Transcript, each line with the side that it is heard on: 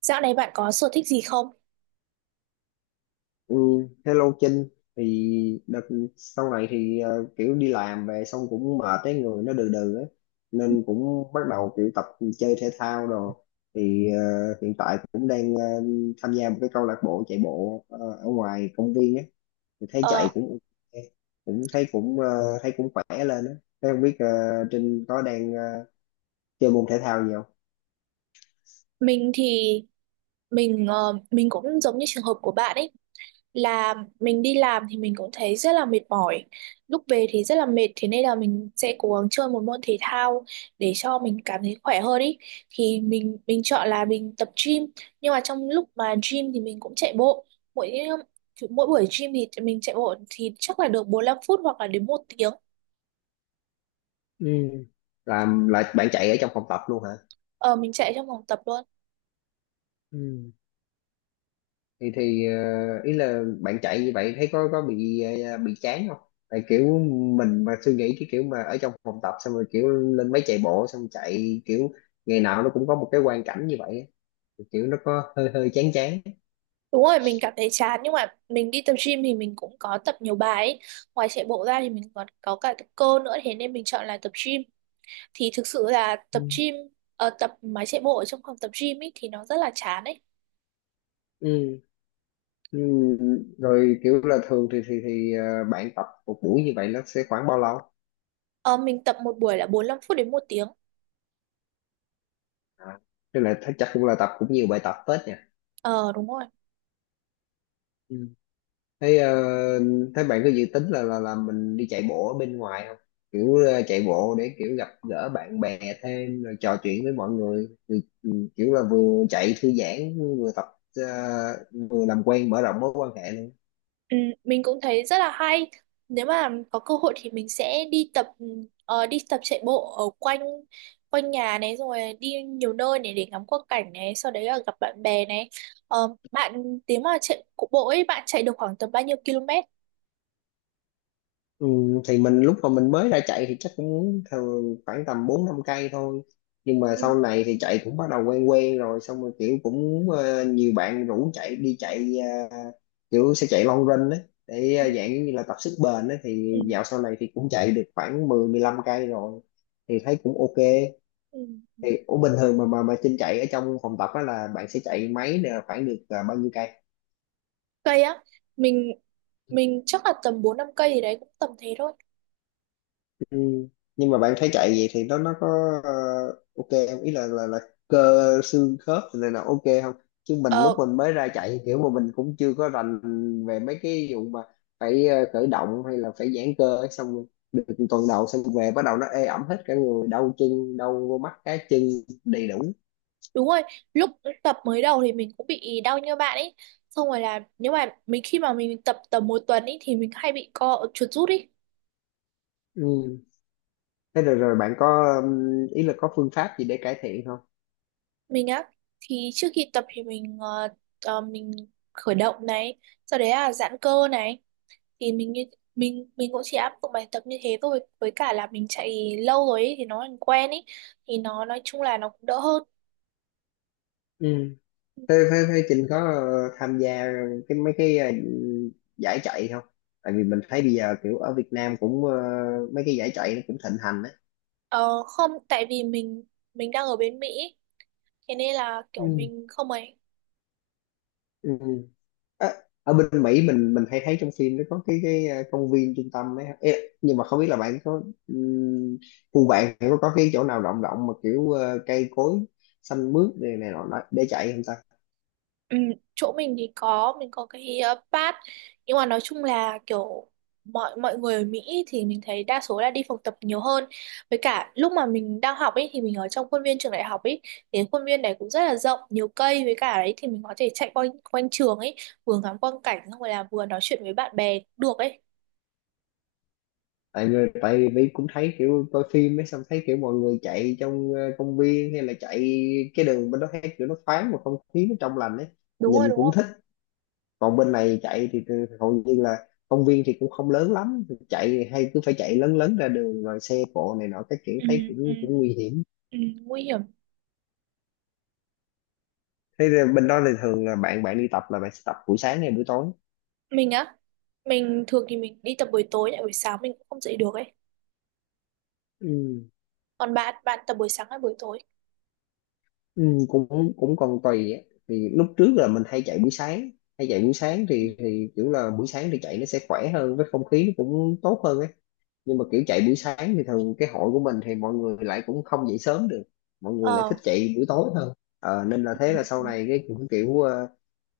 right: Dạo này bạn có sở thích gì không?
left: Ừ, hello Trinh. Thì đợt sau này thì kiểu đi làm về xong cũng mệt, cái người nó đừ đừ ấy, nên cũng bắt đầu kiểu tập chơi thể thao rồi. Thì hiện tại cũng đang tham gia một cái câu lạc bộ chạy bộ ở ngoài công viên ấy, thì thấy chạy
right: Ờ,
left: cũng ok, cũng thấy cũng thấy cũng khỏe lên ấy. Thế không biết Trinh có đang chơi môn thể thao gì không?
right: mình thì mình ờ, mình cũng giống như trường hợp của bạn ấy là mình đi làm thì mình cũng thấy rất là mệt mỏi. Lúc về thì rất là mệt thế nên là mình sẽ cố gắng chơi một môn thể thao để cho mình cảm thấy khỏe hơn ấy. Thì mình chọn là mình tập gym nhưng mà trong lúc mà gym thì mình cũng chạy bộ. Mỗi mỗi buổi gym thì mình chạy bộ thì chắc là được 45 phút hoặc là đến một tiếng.
left: Ừ. Làm là bạn chạy ở trong phòng tập luôn hả?
right: Ờ, mình chạy trong phòng tập luôn.
left: Ừ. Thì ý là bạn chạy như vậy thấy có bị bị chán không, tại kiểu mình mà suy nghĩ cái kiểu mà ở trong phòng tập xong rồi kiểu lên máy chạy bộ xong chạy kiểu ngày nào nó cũng có một cái quang cảnh như vậy á. Thì kiểu nó có hơi hơi chán chán.
right: Đúng rồi, mình cảm thấy chán nhưng mà mình đi tập gym thì mình cũng có tập nhiều bài ấy. Ngoài chạy bộ ra thì mình còn có cả tập cơ nữa thế nên mình chọn là tập gym. Thì thực sự là
left: Ừ.
right: tập gym tập máy chạy bộ ở trong phòng tập gym ấy thì nó rất là chán ấy.
left: Ừ. Ừ. Rồi kiểu là thường thì bạn tập một buổi như vậy nó sẽ khoảng bao lâu?
right: Ờ, mình tập một buổi là 45 phút đến một tiếng.
left: À. Tức là chắc cũng là tập cũng nhiều bài tập phết nhỉ?
right: Ờ đúng rồi.
left: Ừ. Thế thế bạn có dự tính là mình đi chạy bộ ở bên ngoài không? Kiểu chạy bộ để kiểu gặp gỡ bạn bè thêm rồi trò chuyện với mọi người, ừ, ừ, kiểu là vừa chạy thư giãn vừa tập ờ, vừa làm quen mở rộng mối quan hệ.
right: Ừ, mình cũng thấy rất là hay. Nếu mà có cơ hội thì mình sẽ đi tập đi tập chạy bộ ở quanh quanh nhà này rồi đi nhiều nơi này để ngắm quang cảnh này, sau đấy là gặp bạn bè này. Bạn nếu mà chạy cụ bộ ấy bạn chạy được khoảng tầm bao nhiêu km?
left: Ừ, thì mình lúc mà mình mới ra chạy thì chắc cũng thường khoảng tầm 4 5 cây thôi. Nhưng mà
right: Ừ,
left: sau này thì chạy cũng bắt đầu quen quen rồi, xong rồi kiểu cũng nhiều bạn rủ chạy, đi chạy ờ, kiểu sẽ chạy long run đấy, để dạng như là tập sức bền đấy, thì
right: ừ,
left: dạo sau này thì cũng chạy được khoảng mười mười lăm cây rồi, thì thấy cũng ok.
right: ừ, ừ.
left: Thì ủa bình thường mà Trinh chạy ở trong phòng tập á là bạn sẽ chạy máy là khoảng được bao nhiêu cây?
right: Cây á, mình mình chắc là tầm 4 5 cây gì đấy cũng tầm thế thôi.
left: Ừ. Nhưng mà bạn thấy chạy vậy thì nó có ờ, ok không? Ý là cơ xương khớp này là ok không? Chứ mình lúc
right: Ờ,
left: mình mới ra chạy kiểu mà mình cũng chưa có rành về mấy cái vụ mà phải khởi động hay là phải giãn cơ ấy, xong rồi được tuần đầu xong về bắt đầu nó ê ẩm hết cả người, đau chân, đau vô mắt cá chân đầy đủ.
right: Đúng rồi, lúc tập mới đầu thì mình cũng bị đau như bạn ấy. Xong rồi là nếu mà mình khi mà mình tập tầm một tuần ấy thì mình hay bị co chuột rút ấy.
left: Ừ. Thế rồi rồi bạn có ý là có phương pháp gì để cải thiện không?
right: Mình á thì trước khi tập thì mình khởi động này, sau đấy là giãn cơ này thì mình như mình cũng chỉ áp dụng bài tập như thế thôi với cả là mình chạy lâu rồi ấy, thì nó thành quen ấy thì nó nói chung là nó cũng đỡ hơn.
left: Ừ. Thế Trinh có tham gia mấy cái giải chạy không? Tại vì mình thấy bây giờ kiểu ở Việt Nam cũng mấy cái giải chạy nó cũng thịnh hành á.
right: Ờ, không tại vì mình đang ở bên Mỹ thế nên là kiểu
left: Ừ.
right: mình không ấy.
left: Ừ. Ờ, ở bên Mỹ mình hay thấy trong phim nó có cái công viên trung tâm ấy. Ê, nhưng mà không biết là bạn có ừm, khu bạn có cái chỗ nào rộng rộng mà kiểu cây cối xanh mướt này này nọ nọ để chạy không ta?
right: Ừ, chỗ mình thì có mình có cái pass nhưng mà nói chung là kiểu mọi mọi người ở Mỹ thì mình thấy đa số là đi phòng tập nhiều hơn với cả lúc mà mình đang học ấy thì mình ở trong khuôn viên trường đại học ấy thì khuôn viên này cũng rất là rộng nhiều cây với cả đấy thì mình có thể chạy quanh quanh trường ấy vừa ngắm quang cảnh xong rồi là vừa nói chuyện với bạn bè cũng được ấy.
left: Tại vì cũng thấy kiểu coi phim ấy, xong thấy kiểu mọi người chạy trong công viên hay là chạy cái đường bên đó, thấy kiểu nó thoáng mà không khí nó trong lành ấy,
right: Đúng
left: nhìn
right: rồi đúng
left: cũng
right: không.
left: thích. Còn bên này chạy thì hầu như là công viên thì cũng không lớn lắm, chạy thì hay cứ phải chạy lớn lớn ra đường rồi xe cộ này nọ các kiểu,
right: Ừ,
left: thấy
right: ừ,
left: cũng cũng nguy hiểm.
right: ừ, nguy hiểm.
left: Thế là bên đó thì thường là bạn bạn đi tập là bạn sẽ tập buổi sáng hay buổi tối?
right: Mình á mình thường thì mình đi tập buổi tối lại buổi sáng mình cũng không dậy được ấy.
left: Ừ.
right: Còn bạn bạn tập buổi sáng hay buổi tối?
left: Ừ, cũng cũng còn tùy á. Thì lúc trước là mình hay chạy buổi sáng, hay chạy buổi sáng thì kiểu là buổi sáng thì chạy nó sẽ khỏe hơn, với không khí nó cũng tốt hơn ấy, nhưng mà kiểu chạy buổi sáng thì thường cái hội của mình thì mọi người lại cũng không dậy sớm được, mọi người lại
right: Ờ,
left: thích chạy buổi tối hơn. Ờ, nên là thế là sau
right: ừ,
left: này cái cũng kiểu ờ,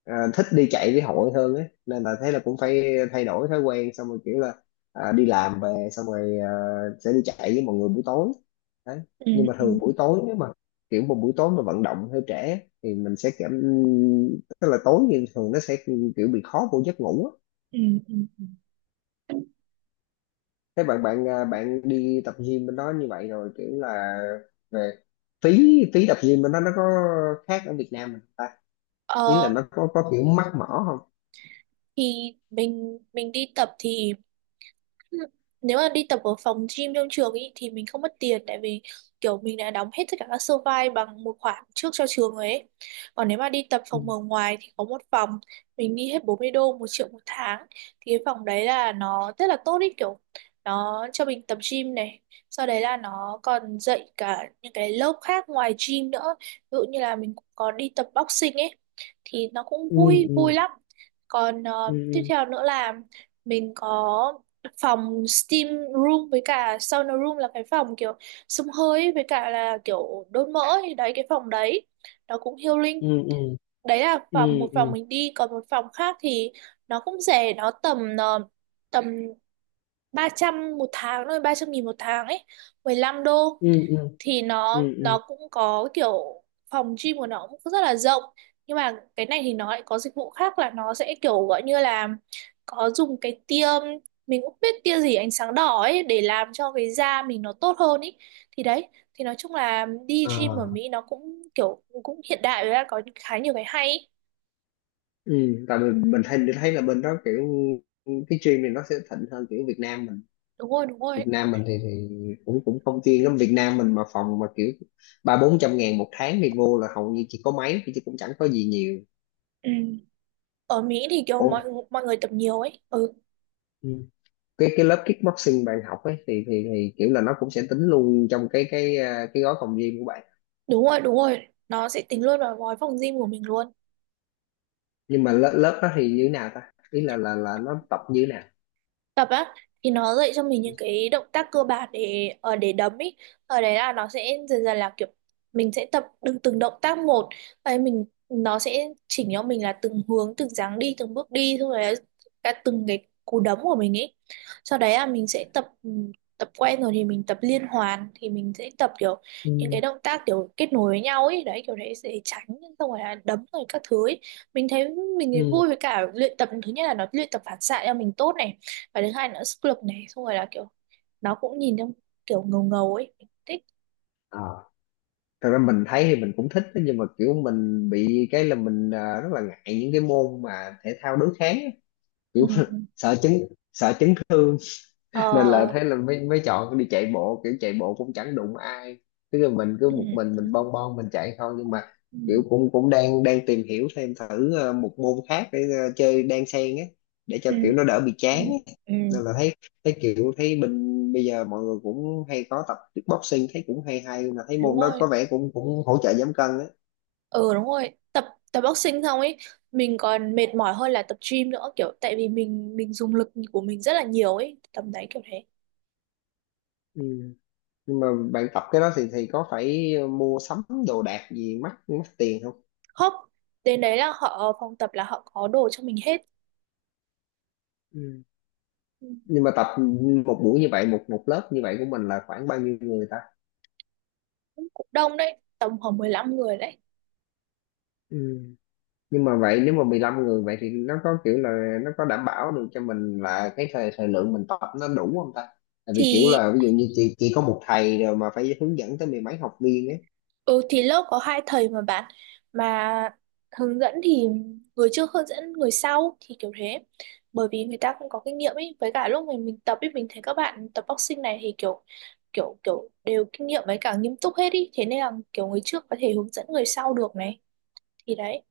left: ờ, thích đi chạy với hội hơn ấy, nên là thế là cũng phải thay đổi thói quen, xong rồi kiểu là đi làm về xong rồi sẽ đi chạy với mọi người buổi tối. Đấy. Nhưng
right: ừ,
left: mà thường buổi tối nếu mà kiểu một buổi tối mà vận động hơi trễ thì mình sẽ cảm, tức là tối thì thường nó sẽ kiểu bị khó vô giấc ngủ á.
right: ừ, ừ, ừ.
left: Thế bạn bạn à, bạn đi tập gym bên đó như vậy rồi kiểu là về, phí phí tập gym bên đó nó có khác ở Việt Nam mình ta, ý là
right: Ờ,
left: nó có kiểu mắc mỏ không?
right: thì mình đi tập thì nếu mà đi tập ở phòng gym trong trường ý thì mình không mất tiền tại vì kiểu mình đã đóng hết tất cả các sơ vai bằng một khoản trước cho trường rồi ấy. Còn nếu mà đi tập
left: Ừ,
right: phòng ở ngoài thì có một phòng mình đi hết 40 đô một triệu một tháng thì cái phòng đấy là nó rất là tốt ý kiểu nó cho mình tập gym này, sau đấy là nó còn dạy cả những cái lớp khác ngoài gym nữa, ví dụ như là mình cũng có đi tập boxing ấy thì nó cũng
left: ừ,
right: vui vui lắm. Còn tiếp
left: ừ,
right: theo nữa là mình có phòng steam room với cả sauna room là cái phòng kiểu xông hơi ấy, với cả là kiểu đốt mỡ thì đấy cái phòng đấy nó cũng healing.
left: ừ, ừ,
right: Đấy là phòng
left: ừ,
right: một phòng
left: ừ,
right: mình đi, còn một phòng khác thì nó cũng rẻ, nó tầm 300 một tháng thôi, 300.000 một tháng ấy, 15 đô.
left: ừ, ừ, ừ,
right: Thì nó
left: ừ, ừ.
right: nó cũng có kiểu phòng gym của nó cũng rất là rộng nhưng mà cái này thì nó lại có dịch vụ khác là nó sẽ kiểu gọi như là có dùng cái tia, mình cũng biết tia gì, ánh sáng đỏ ấy để làm cho cái da mình nó tốt hơn ấy thì đấy. Thì nói chung là đi
left: Ờ.
right: gym ở Mỹ nó cũng kiểu cũng hiện đại với là có khá nhiều cái hay ấy.
left: Ừ, tại mình thấy là bên đó kiểu cái gym này nó sẽ thịnh hơn kiểu Việt Nam mình.
right: Đúng rồi đúng
left: Việt
right: rồi.
left: Nam mình thì cũng cũng không chuyên lắm. Việt Nam mình mà phòng mà kiểu ba bốn trăm ngàn một tháng thì vô là hầu như chỉ có máy chứ cũng chẳng có gì nhiều.
right: Ừ. Ở Mỹ thì kiểu
left: Ồ.
right: mọi mọi người tập nhiều ấy. Ừ.
left: Ừ. Cái lớp kickboxing bạn học ấy thì kiểu là nó cũng sẽ tính luôn trong cái gói phòng gym của bạn.
right: Đúng rồi, đúng rồi. Nó sẽ tính luôn vào gói phòng gym của mình luôn.
left: Nhưng mà lớp lớp đó thì như thế nào ta? Ý là nó tập như thế nào?
right: Tập á thì nó dạy cho mình những cái động tác cơ bản để đấm ý. Ở đấy là nó sẽ dần dần là kiểu mình sẽ tập từng từng động tác một ấy, mình nó sẽ chỉnh cho mình là từng hướng, từng dáng đi, từng bước đi, xong rồi là cả từng cái cú đấm của mình ấy. Sau đấy là mình sẽ tập tập quen rồi thì mình tập liên hoàn thì mình sẽ tập kiểu những cái
left: Ừ.
right: động tác kiểu kết nối với nhau ấy đấy, kiểu đấy sẽ tránh xong rồi là đấm rồi các thứ ấy. Mình thấy mình thấy
left: Ừ.
right: vui, với cả luyện tập thứ nhất là nó luyện tập phản xạ cho mình tốt này, và thứ hai nữa sức lực này, xong rồi là kiểu nó cũng nhìn trong kiểu ngầu ngầu ấy. Mình thích.
left: Ờ, thật ra mình thấy thì mình cũng thích đó, nhưng mà kiểu mình bị cái là rất là ngại những cái môn mà thể thao đối kháng á.
right: Ừ,
left: Kiểu
right: ừ.
left: sợ chấn sợ chấn thương,
right: ờ
left: nên là thế là mới mới chọn đi chạy bộ, kiểu chạy bộ cũng chẳng đụng ai, tức là mình cứ
right: ừ,
left: một mình
right: ừ,
left: mình bon bon mình chạy thôi, nhưng mà kiểu cũng cũng đang đang tìm hiểu thêm, thử một môn khác để chơi đan xen á, để cho
right: ừ,
left: kiểu nó đỡ bị
right: ừ,
left: chán á.
right: ừ, ừ.
left: Nên là thấy thấy kiểu thấy mình bây giờ mọi người cũng hay có tập kickboxing, thấy cũng hay hay, mà thấy
right: Đúng
left: môn đó có
right: rồi.
left: vẻ cũng cũng hỗ trợ giảm cân á.
right: Ừ đúng rồi. Tập tập boxing xong ấy mình còn mệt mỏi hơn là tập gym nữa kiểu tại vì mình dùng lực của mình rất là nhiều ấy tầm đấy kiểu thế.
left: Ừ. Nhưng mà bạn tập cái đó thì có phải mua sắm đồ đạc gì mắc mắc tiền
right: Không, đến đấy là họ, phòng tập là họ có đồ cho mình hết.
left: không?
right: Ừ,
left: Nhưng mà tập một buổi như vậy, một một lớp như vậy của mình là khoảng bao nhiêu người ta?
right: cũng cũng đông đấy, tầm khoảng 15 người đấy.
left: Ừ. Nhưng mà vậy, nếu mà 15 người vậy thì nó có kiểu là nó có đảm bảo được cho mình là cái thời thời lượng mình tập nó đủ không ta? Tại vì kiểu
right: Thì
left: là ví dụ như chỉ có một thầy rồi mà phải hướng dẫn tới mười mấy học viên ấy.
right: ừ thì lớp có hai thầy mà bạn mà hướng dẫn thì người trước hướng dẫn người sau thì kiểu thế, bởi vì người ta cũng có kinh nghiệm ấy. Với cả lúc mình tập ấy, mình thấy các bạn tập boxing này thì kiểu kiểu kiểu đều kinh nghiệm với cả nghiêm túc hết ý, thế nên là kiểu người trước có thể hướng dẫn người sau được này, thì đấy.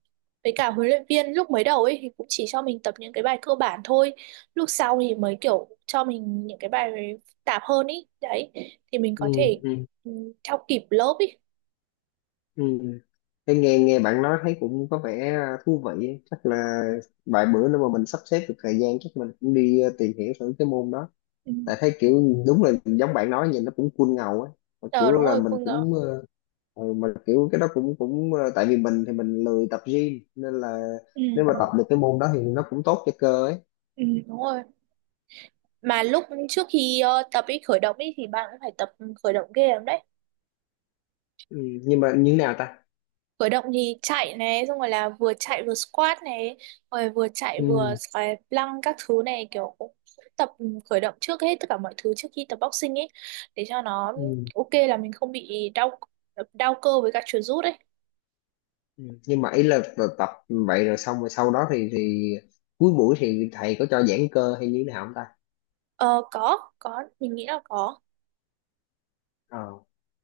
right: Với cả huấn luyện viên lúc mới đầu ấy thì cũng chỉ cho mình tập những cái bài cơ bản thôi, lúc sau thì mới kiểu cho mình những cái bài phức tạp hơn ý, đấy thì mình
left: Ừ,
right: có thể
left: ừ,
right: ừ, theo kịp lớp ý.
left: ừ. Thế nghe nghe bạn nói thấy cũng có vẻ thú vị ấy. Chắc là vài bữa nữa mà mình sắp xếp được thời gian, chắc mình cũng đi tìm hiểu thử cái môn đó.
right: Ừ.
left: Tại thấy kiểu đúng là giống bạn nói, nhìn nó cũng cool ngầu á, mà
right: Ờ
left: kiểu
right: đúng
left: là
right: rồi,
left: mình
right: cô ngờ.
left: cũng ừ, mà kiểu cái đó cũng cũng tại vì mình thì mình lười tập gym, nên là
right: Ừ.
left: nếu mà tập được cái môn đó thì nó cũng tốt cho cơ ấy.
right: Ừ đúng rồi. Mà lúc trước khi tập ý, khởi động ý thì bạn cũng phải tập khởi động ghê lắm đấy.
left: Ừ, nhưng mà như thế nào ta?
right: Khởi động thì chạy này, xong rồi là vừa chạy vừa squat này, rồi vừa chạy vừa
left: Ừ,
right: xoài lăng các thứ này, kiểu cũng tập khởi động trước hết tất cả mọi thứ trước khi tập boxing ấy để cho nó
left: ừ,
right: ok, là mình không bị đau đau cơ với cả chuột rút ấy.
left: ừ. Nhưng mà ý là tập vậy rồi, xong rồi sau đó thì cuối buổi thì thầy có cho giãn cơ hay như thế nào không ta?
right: Ờ có, mình nghĩ là có.
left: Ờ.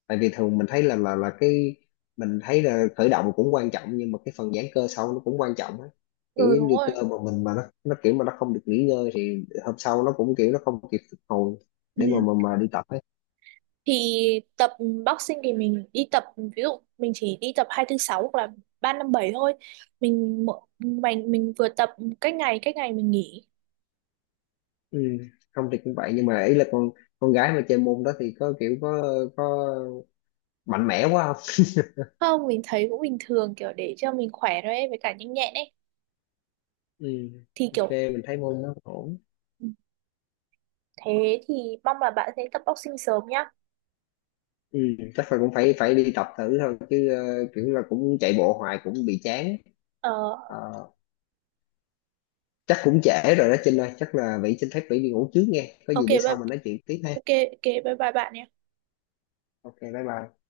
left: Tại vì thường mình thấy là cái, mình thấy là khởi động cũng quan trọng nhưng mà cái phần giãn cơ sau nó cũng quan trọng á, kiểu
right: Ừ
left: giống
right: đúng
left: như cơ
right: rồi.
left: mà mình, mà nó kiểu mà nó không được nghỉ ngơi thì hôm sau nó cũng kiểu nó không kịp phục hồi
right: Ừ.
left: để mà đi tập ấy.
right: Thì tập boxing thì mình đi tập ví dụ mình chỉ đi tập hai thứ sáu hoặc là ba năm bảy thôi, mình mỗi- mình vừa tập cách ngày, cách ngày mình nghỉ.
left: Ừ. Không thì cũng vậy, nhưng mà ý là con gái mà chơi môn đó thì có kiểu có mạnh mẽ quá không?
right: Không, mình thấy cũng bình thường kiểu để cho mình khỏe thôi ấy, với cả nhanh nhẹn ấy
left: Ừ.
right: thì
left: Ok,
right: kiểu
left: mình thấy môn nó ổn.
right: thế. Thì mong là bạn sẽ tập boxing sớm nhá.
left: Ừ. Chắc là cũng phải phải đi tập thử thôi chứ, kiểu là cũng chạy bộ hoài cũng bị chán.
right: ờ
left: Ờ, chắc cũng trễ rồi đó Trinh ơi, chắc là Vĩ xin phép, Vĩ đi ngủ trước nghe, có gì
right: ok
left: bữa
right: bye,
left: sau mình nói chuyện tiếp ha.
right: ok ok bye bye bạn nhé.
left: Ok, bye bye.